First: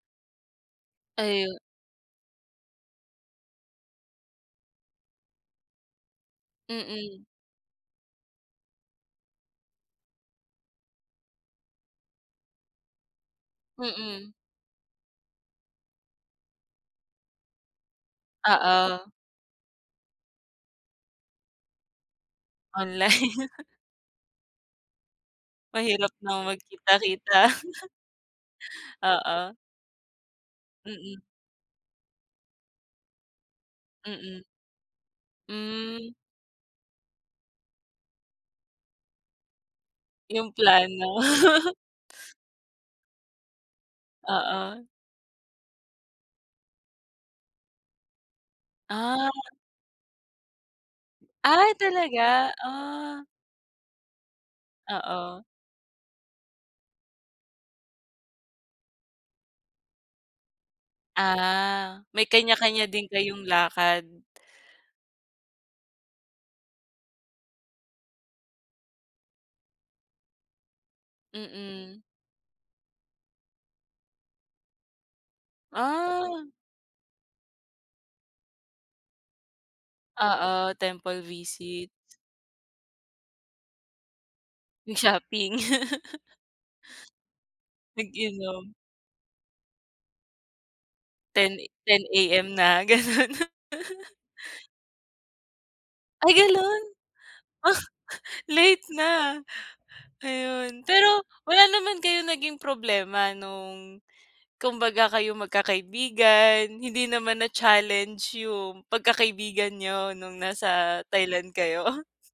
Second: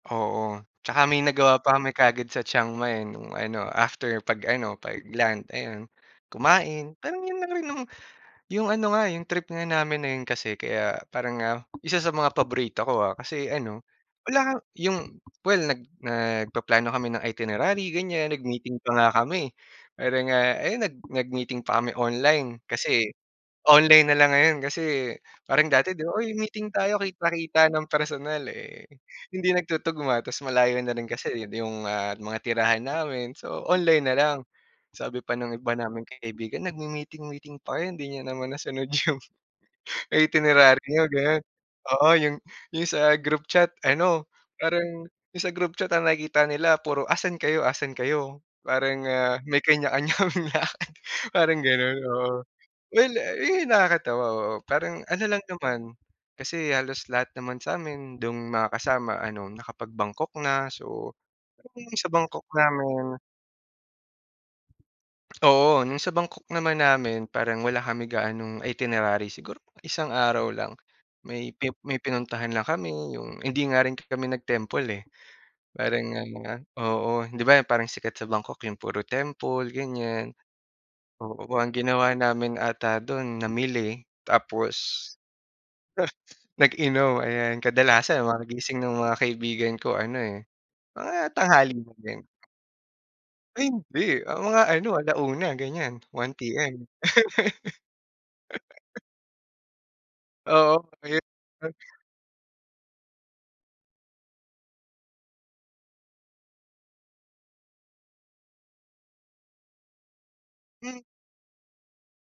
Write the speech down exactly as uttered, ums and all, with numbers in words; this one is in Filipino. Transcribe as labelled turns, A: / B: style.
A: Oo. Tsaka may
B: Ayun.
A: nagawa pa kami kaagad sa Chiang Mai, eh, nung ano after pag-ano, pag-land ayun. Kumain, pero
B: Mm.
A: 'yon lang rin yung, yung ano nga, eh, yung trip nga namin na 'yon kasi kaya parang, ah, isa sa mga paborito ko, ah, kasi ano
B: Mm.
A: wala nga, yung well nag nagpaplano kami ng itinerary gan'yan nag-meeting pa nga
B: Oo.
A: kami. Meron nga ayun nag nag-meeting pa kami online kasi
B: Online.
A: online na lang ngayon kasi parang dati 'di
B: Mahirap
A: ba,
B: 'no
A: "Uy may meeting tayo,"
B: magkita-kita.
A: kita-kita ng personal, eh, hindi
B: Oo.
A: nagtutuguma ta's malayo na rin
B: Mm.
A: kasi, eh, yung di ma mga tirahan namin, so online na lang.
B: Mm.
A: Sabi pa nung iba naming
B: Hmm.
A: kaibigan, "Nagmi-meeting meeting pa kayo hindi niyo naman nasunod yung
B: Yung
A: itinerary
B: plano.
A: niyo," gano'n. Oo, yung yung sa group chat ano,
B: Oo.
A: parang yung sa group chat ang nakikita nila puro, "Asan kayo, asan kayo," parang,
B: Ah.
A: ah, may kanya-kanya kaming lakad. Parang
B: Ay,
A: gano'n, oo.
B: talaga?
A: Well,
B: Ah.
A: eh, iyon yung nakakatawa oo, parang ano lang
B: Oo.
A: naman, kasi halos lahat naman sa'min do'n makakasama ano nakapag-Bangkok na, so do'n
B: Ah,
A: sa
B: may
A: Bangkok
B: kanya-kanya din
A: namin.
B: kayong lakad.
A: Oo, nung sa Bangkok naman namin parang wala kami gaanong itinerary, siguro isang araw lang may
B: Mm.
A: may pinuntahan lang kami yung hindi nga rin kami nag-temple, eh. Parang
B: Ah.
A: nganga, oo. 'Di ba parang sikat sa Bangkok yung puro temple, gan'yan.
B: Oo, temple
A: Oo ang
B: visit.
A: ginawa namin ata dun namili tapos
B: Yung shopping?
A: nag-inom, ayan. Kadalasan mga
B: Nag-inom.
A: gising ng mga kaibigan ko ano, eh, mga
B: ten,
A: tanghali na
B: ten
A: din.
B: AM na, gano'n.
A: Ay hindi, ah, mga ano ala una gan'yan. one
B: Ay gano'n?
A: PM.
B: Late na. Ayun,
A: Oo.
B: pero wala
A: [unintelligible]
B: naman kayong naging problema nung kumbaga kayong magkakaibigan hindi naman na-challenged yung pagkakaibigan niyo nung
A: Hmm.
B: nasa Thailand kayo?